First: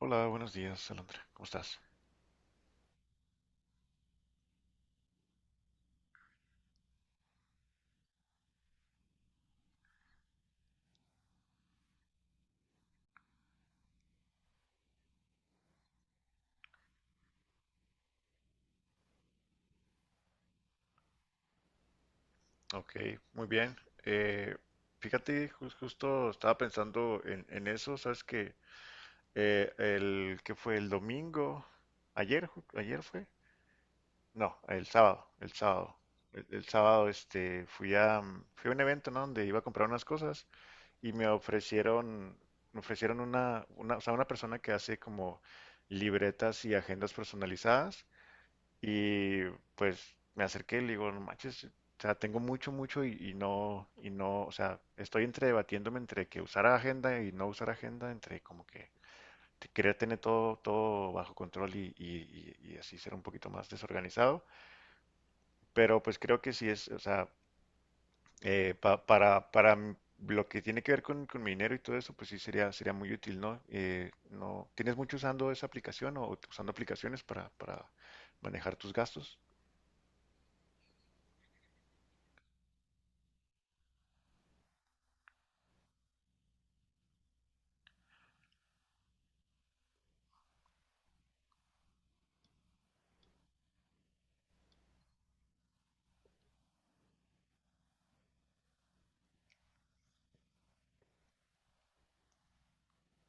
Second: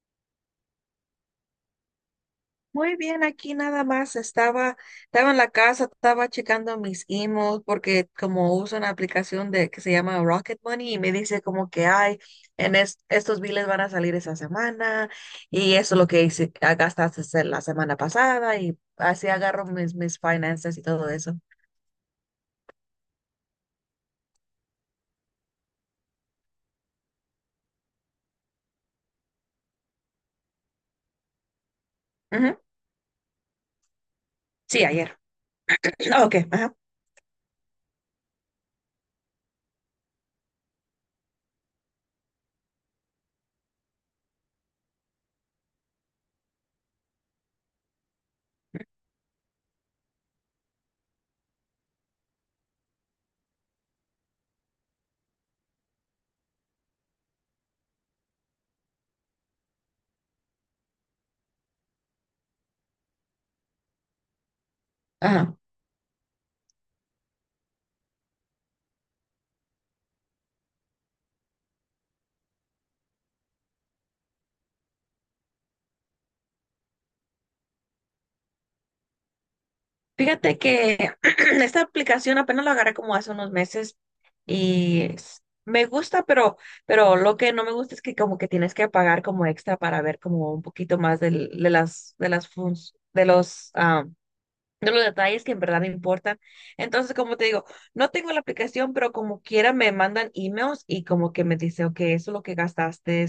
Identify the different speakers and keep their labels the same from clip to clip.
Speaker 1: Hola, buenos días, Alondra. ¿Cómo estás?
Speaker 2: Muy bien, aquí nada más estaba en la casa, estaba checando mis emails porque como uso una aplicación de que se llama Rocket Money y me dice como que ay, estos biles van a salir esa semana y eso es lo que hice, gastaste se- la semana pasada y así agarro mis finanzas y todo eso.
Speaker 1: Ok, muy bien. Eh, Fíjate, justo estaba pensando en eso. ¿Sabes que el que fue el domingo, ayer,
Speaker 2: Ujú.
Speaker 1: ayer fue? No,
Speaker 2: Sí,
Speaker 1: el
Speaker 2: ayer.
Speaker 1: sábado, el sábado.
Speaker 2: Ok,
Speaker 1: El
Speaker 2: ajá,
Speaker 1: sábado este, fui a un evento, ¿no? Donde iba a comprar unas cosas y me ofrecieron o sea, una persona que hace como libretas y agendas personalizadas. Y pues me acerqué y le digo, no manches, o sea, tengo mucho, mucho y no, o sea, estoy entre debatiéndome entre que usar agenda y no usar agenda, entre como que querer tener todo, todo bajo control y, y así ser un poquito más desorganizado.
Speaker 2: ajá.
Speaker 1: Pero pues creo que sí es, o sea, para lo que tiene que ver con mi dinero y todo eso, pues sí sería, sería muy útil, ¿no? No, ¿tienes mucho usando esa aplicación o usando aplicaciones para manejar tus gastos?
Speaker 2: Fíjate que esta aplicación apenas la agarré como hace unos meses me gusta, pero lo que no me gusta es que como que tienes que pagar como extra para ver como un poquito más las de las de los detalles que en verdad me importan. Entonces, como te digo, no tengo la aplicación, pero como quiera me mandan emails y como que me dice, ok, eso es lo que gastaste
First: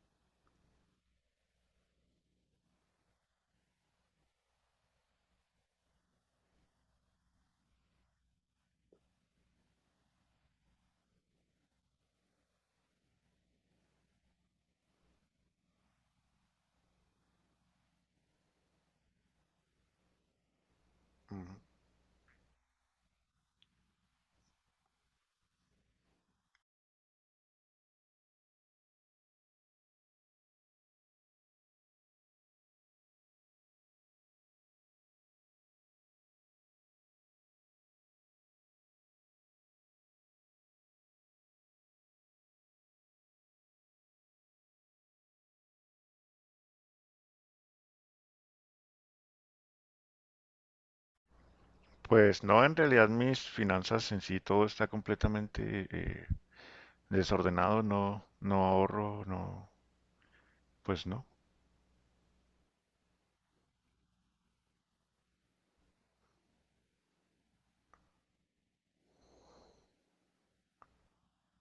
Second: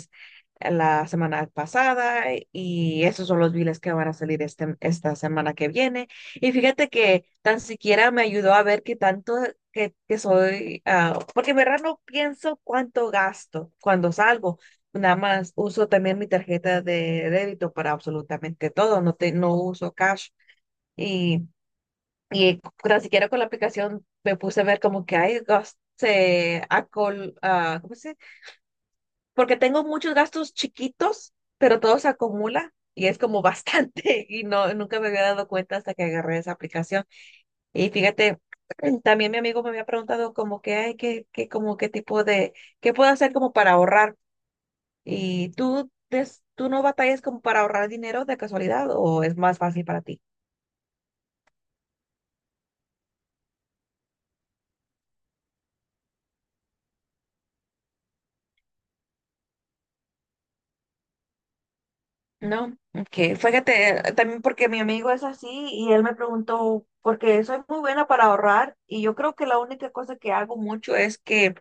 Speaker 2: la semana pasada y esos son los biles que van a esta semana que viene. Y fíjate que tan siquiera me ayudó a ver qué tanto que soy, porque en verdad no pienso cuánto gasto cuando salgo. Nada más uso también mi tarjeta de débito para absolutamente todo, no uso cash. Y y tan siquiera con la aplicación me puse a ver como que hay gastos, ¿cómo se dice? Porque tengo muchos gastos chiquitos, pero todo se acumula y es como bastante y no, nunca me había dado cuenta hasta que agarré esa aplicación. Y fíjate, también mi amigo me había preguntado como que, ay, qué tipo de, qué puedo hacer como para ahorrar. ¿Y tú, des- tú no batallas como para ahorrar dinero de casualidad o es más fácil para ti?
Speaker 1: Pues no, en realidad mis finanzas en sí todo está completamente desordenado. No, no ahorro, no, pues no.
Speaker 2: No, ok. Fíjate, también porque mi amigo es así y él me preguntó, porque soy muy buena para ahorrar y yo creo que la única cosa que hago mucho es que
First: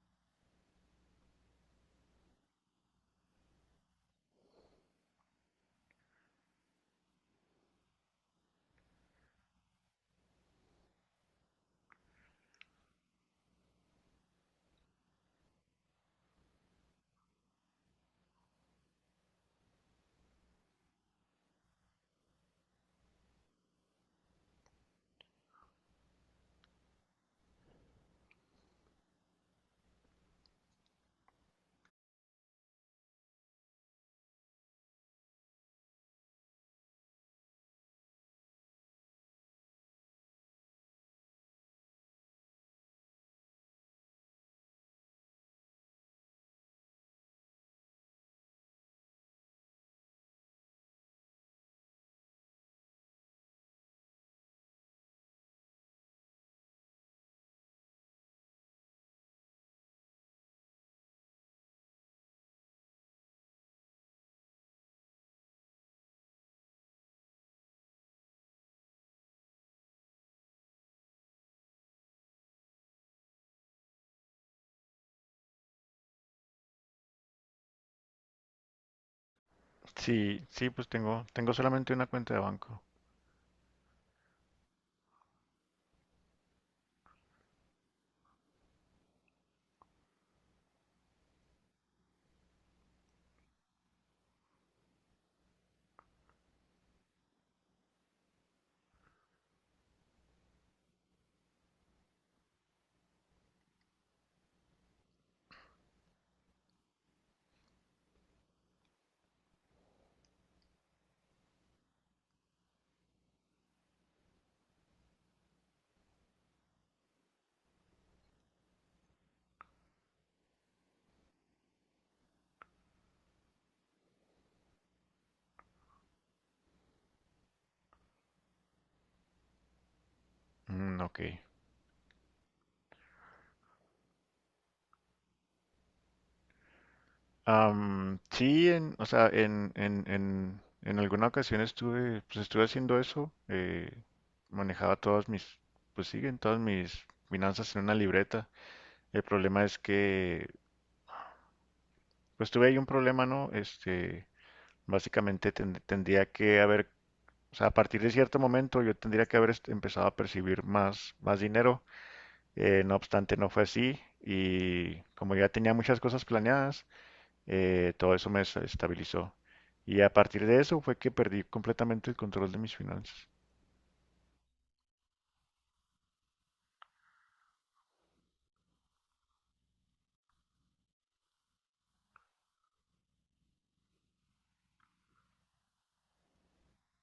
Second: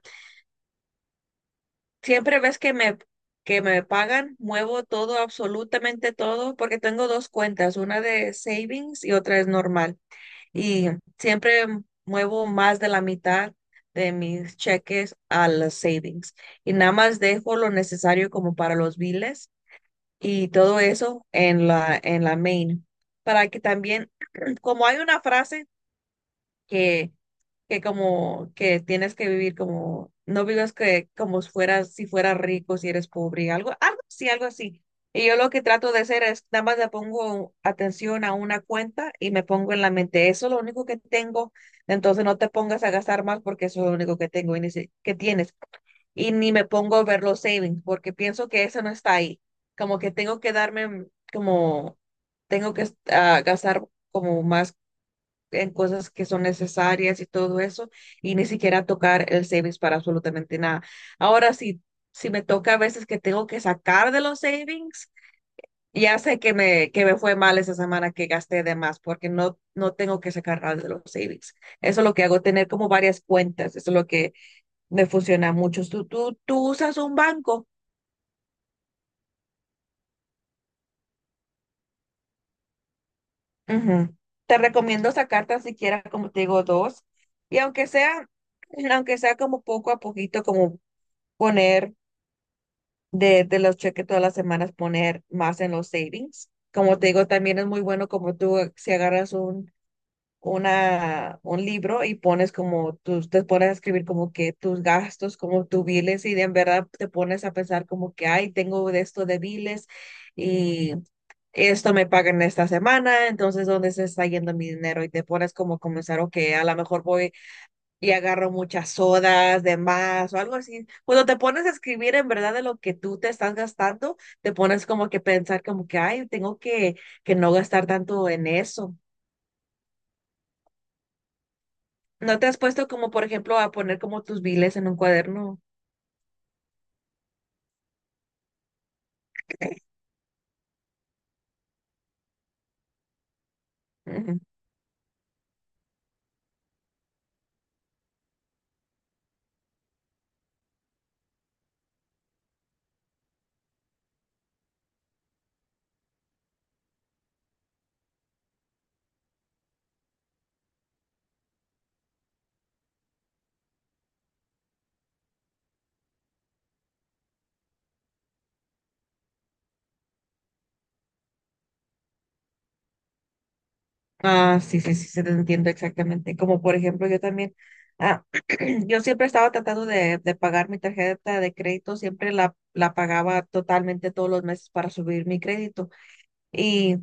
Speaker 2: siempre ves que que me pagan, muevo todo, absolutamente todo, porque tengo dos cuentas, una de savings y otra es normal. Y siempre muevo más de la mitad de mis cheques a las savings y nada más dejo lo necesario como para los biles y todo eso en la main. Para que también, como hay una frase que, que como que tienes que vivir como, no vivas que como si fueras, si fueras rico, si eres pobre, algo así. Y yo lo que trato de hacer es, nada más le pongo atención a una cuenta y me pongo en la mente, eso es lo único que tengo, entonces no te pongas a gastar más porque eso es lo único que tengo y ni si- que tienes y ni me pongo a ver los savings porque pienso que eso no está ahí. Como que tengo que darme, mm, como tengo que gastar como más en cosas que son necesarias y todo eso y ni siquiera tocar el savings para absolutamente nada. Ahora sí, si me toca a veces que tengo que sacar de los savings, ya sé que me fue mal esa semana que gasté de más porque no, no tengo que sacar nada de los savings. Eso es lo que hago, tener como varias cuentas. Eso es lo que me funciona mucho. Tú usas un banco.
Speaker 1: Sí, sí, pues tengo, tengo solamente una cuenta de banco.
Speaker 2: Ujú. Te recomiendo sacar tan siquiera, como te digo, dos. Y aunque sea como poco a poquito, como poner de los cheques todas las semanas, poner más en los savings. Como te digo, también es muy bueno como tú, si agarras un libro y pones como tus, te pones a escribir como que tus gastos, como tus biles y de en verdad te pones a pensar como que, ay, tengo de esto de biles y esto me pagan esta semana, entonces ¿dónde se está yendo mi dinero? Y te pones como a comenzar, ok, a lo mejor voy y agarro muchas sodas de más o algo así. Cuando te pones a escribir en verdad de lo que tú te estás gastando, te pones como que pensar como que, ay, que no gastar tanto en eso.
Speaker 1: Mm, ok.
Speaker 2: ¿No te has puesto como, por ejemplo, a poner como tus biles en un cuaderno?
Speaker 1: Sí, en, o sea, en alguna ocasión estuve, pues estuve haciendo eso. Eh,
Speaker 2: Ujú.
Speaker 1: manejaba todas mis, pues siguen todas mis finanzas en una libreta. El problema es que, pues tuve ahí un problema, ¿no? Este, básicamente tendría que haber. O sea, a partir de cierto momento yo tendría que haber empezado a percibir más, más dinero. No obstante, no fue así. Y como ya tenía muchas cosas planeadas, todo eso me estabilizó. Y a partir de eso fue que perdí completamente el control de mis finanzas.
Speaker 2: Ah, sí, se te entiendo exactamente. Como, por ejemplo, yo también, ah, yo siempre estaba tratando de pagar mi tarjeta de crédito, siempre la pagaba totalmente todos los meses para subir mi crédito. Y,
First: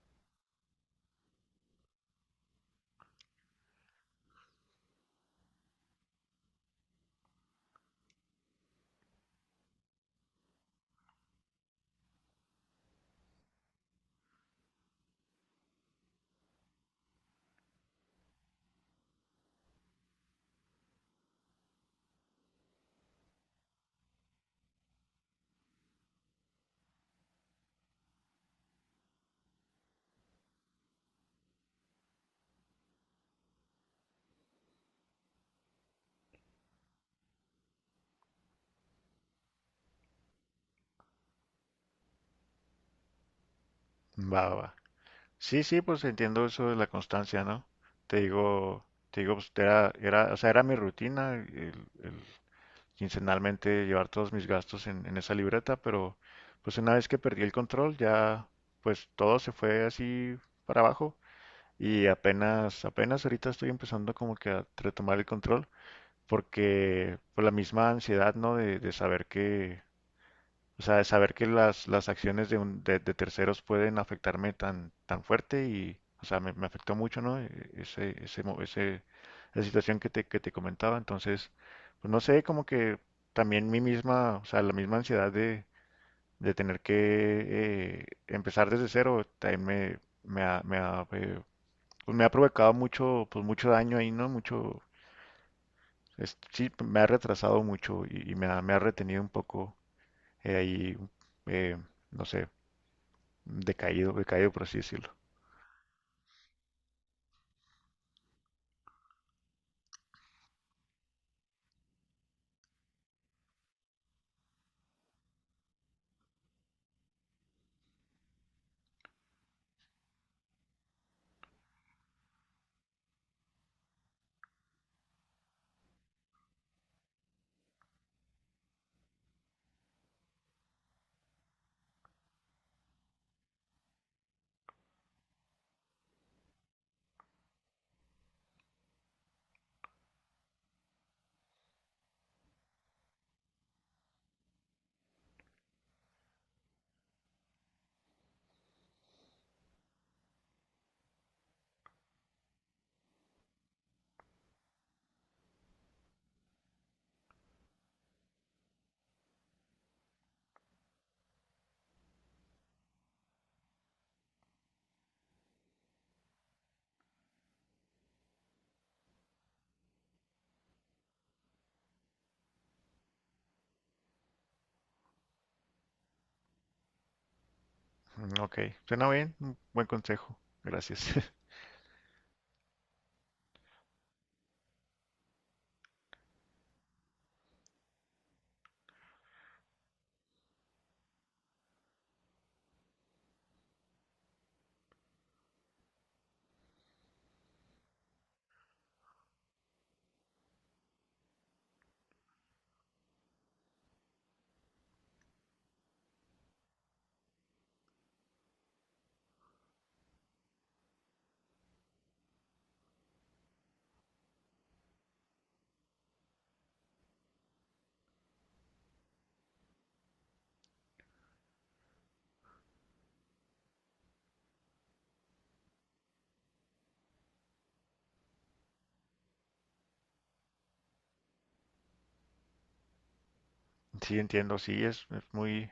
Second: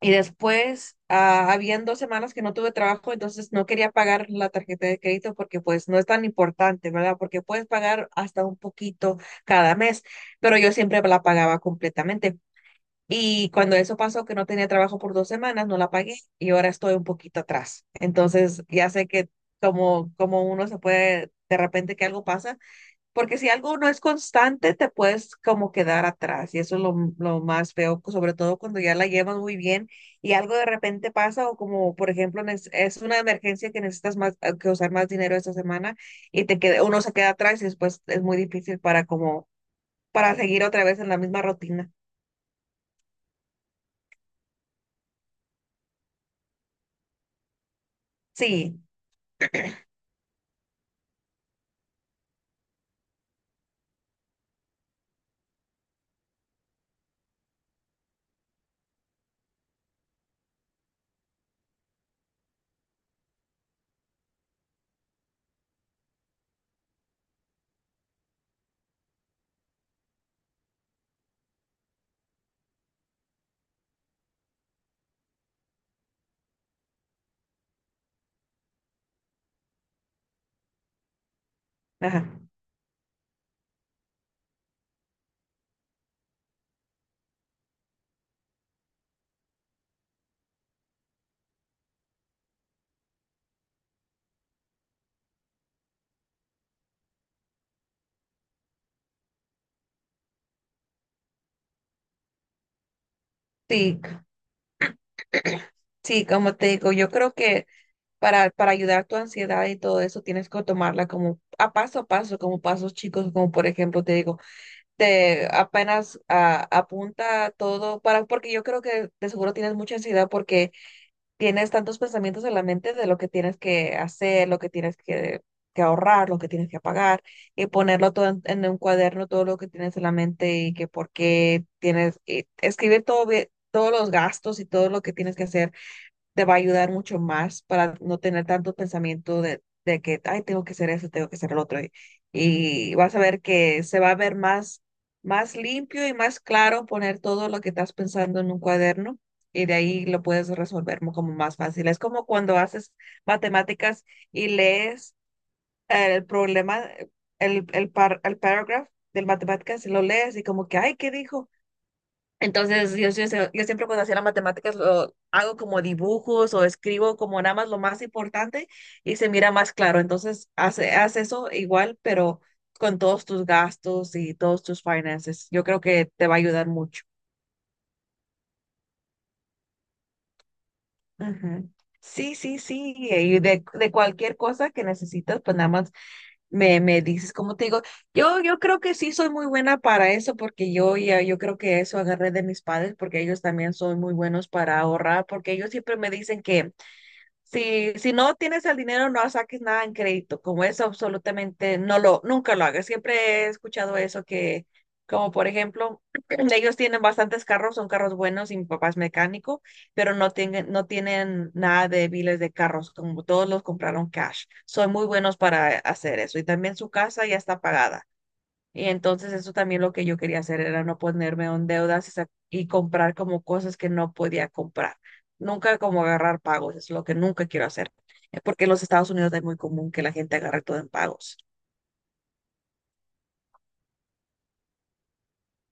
Speaker 2: y después, habían dos semanas que no tuve trabajo, entonces no quería pagar la tarjeta de crédito porque pues no es tan importante, ¿verdad? Porque puedes pagar hasta un poquito cada mes, pero yo siempre la pagaba completamente. Y cuando eso pasó, que no tenía trabajo por dos semanas, no la pagué y ahora estoy un poquito atrás. Entonces, ya sé que como uno se puede, de repente que algo pasa, porque si algo no es constante, te puedes como quedar atrás y eso es lo más feo, sobre todo cuando ya la llevas muy bien y algo de repente pasa o como, por ejemplo, es una emergencia que necesitas más, que usar más dinero esta semana y te queda, uno se queda atrás y después es muy difícil para como, para seguir otra vez en la misma rutina.
Speaker 1: Va, va, va. Sí, sí, pues entiendo eso de la constancia, ¿no? Te
Speaker 2: Sí,
Speaker 1: digo, te digo, pues, era, era, o sea, era mi rutina, el quincenalmente llevar todos mis gastos en esa libreta, pero pues una vez que perdí el control ya, pues todo se fue así para abajo, y apenas, apenas ahorita estoy empezando como que a retomar el control, porque por la misma ansiedad, ¿no? De saber que, o sea, saber que las acciones de terceros pueden afectarme tan, tan fuerte y, o sea, me afectó mucho, ¿no? Esa situación que te comentaba. Entonces, pues no
Speaker 2: ajá.
Speaker 1: sé, como que también mi misma, o sea, la misma ansiedad de tener que empezar desde cero, también me ha, pues me ha provocado mucho, pues mucho daño ahí, ¿no? Mucho, sí, me ha retrasado mucho y me ha retenido un poco, eh, ahí, eh, no sé.
Speaker 2: Sí,
Speaker 1: Decaído, decaído por así decirlo.
Speaker 2: sí, como te digo, yo creo que para ayudar a tu ansiedad y todo eso tienes que tomarla como a paso, como pasos chicos, como por ejemplo te digo, te apenas apunta todo para, porque yo creo que de seguro tienes mucha ansiedad porque tienes tantos pensamientos en la mente de lo que tienes que hacer, lo que que ahorrar, lo que tienes que pagar y ponerlo todo en un cuaderno, todo lo que tienes en la mente y que por qué tienes, y escribir todo bien, todos los gastos y todo lo que tienes que hacer te va a ayudar mucho más para no tener tanto pensamiento de que, ay, tengo que hacer eso, tengo que hacer el otro. Y vas a ver que se va a ver más limpio y más claro poner todo lo que estás pensando en un cuaderno y de ahí lo puedes resolver como más fácil. Es como cuando haces matemáticas y lees el problema, el paragraph del matemáticas y lo lees y como que, ay, ¿qué dijo? Entonces, yo siempre cuando hacía las matemáticas lo hago como dibujos o escribo como nada más lo más importante y se mira más claro. Entonces, haz eso igual, pero con todos tus gastos y todos tus finances. Yo creo que te va a ayudar mucho.
Speaker 1: Mm, ok, suena bien, un buen consejo, gracias.
Speaker 2: Ujú. Sí, sí, sí. Y de cualquier cosa que necesitas, pues nada más me dices, como te digo, yo creo que sí soy muy buena para eso porque yo creo que eso agarré de mis padres porque ellos también son muy buenos para ahorrar porque ellos siempre me dicen que si no tienes el dinero, no saques nada en crédito, como eso absolutamente nunca lo hagas. Siempre he escuchado eso como por ejemplo, ellos tienen bastantes carros, son carros buenos y mi papá es mecánico, pero no tienen nada de biles de carros, como todos los compraron cash. Son muy buenos para hacer eso. Y también su casa ya está pagada. Y entonces eso también lo que yo quería hacer era no ponerme en deudas y comprar como cosas que no podía comprar. Nunca como agarrar pagos, es lo que nunca quiero hacer. Porque en los Estados Unidos es muy común que la gente agarre todo en pagos.
Speaker 1: Sí, entiendo, sí, es muy,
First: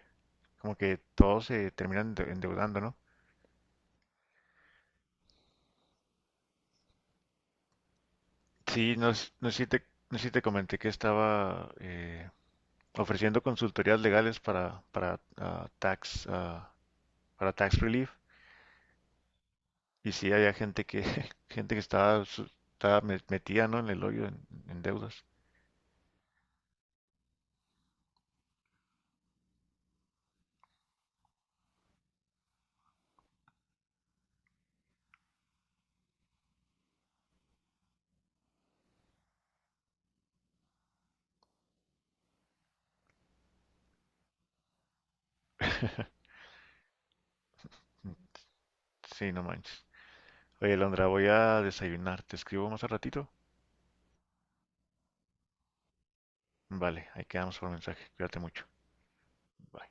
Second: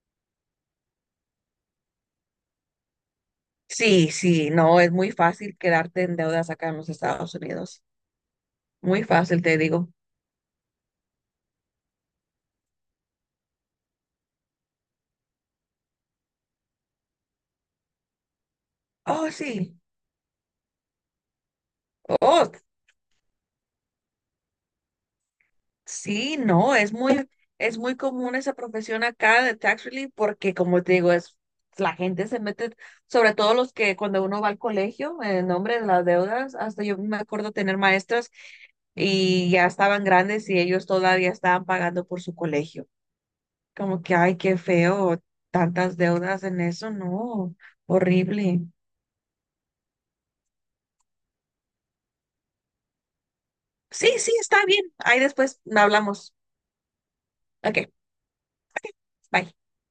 Speaker 1: como que todos se terminan endeudando, ¿no?
Speaker 2: Sí, sí, no, es muy fácil quedarte en deudas acá en los Estados Unidos.
Speaker 1: Sí,
Speaker 2: Muy
Speaker 1: no,
Speaker 2: fácil,
Speaker 1: no
Speaker 2: te
Speaker 1: sé si te,
Speaker 2: digo.
Speaker 1: no sé si te comenté que estaba ofreciendo consultorías legales para, para tax relief,
Speaker 2: Oh, sí.
Speaker 1: y sí había gente que, gente que estaba,
Speaker 2: Oh,
Speaker 1: metida, ¿no? En el hoyo en deudas.
Speaker 2: sí, no, es muy común esa profesión acá de tax relief porque como te digo, es la gente se mete, sobre todo los que cuando uno va al colegio en nombre de las deudas, hasta yo me acuerdo tener maestras y ya estaban grandes y ellos todavía estaban pagando por su colegio. Como que, ay, qué feo, tantas deudas en eso, no, horrible.
Speaker 1: Sí, no manches. Oye, Londra, voy a desayunar, ¿te escribo más al ratito?
Speaker 2: Sí, sí, está bien. Ahí después hablamos.
Speaker 1: Vale, ahí quedamos por
Speaker 2: Ok,
Speaker 1: mensaje. Cuídate mucho.
Speaker 2: bye.
Speaker 1: Bye.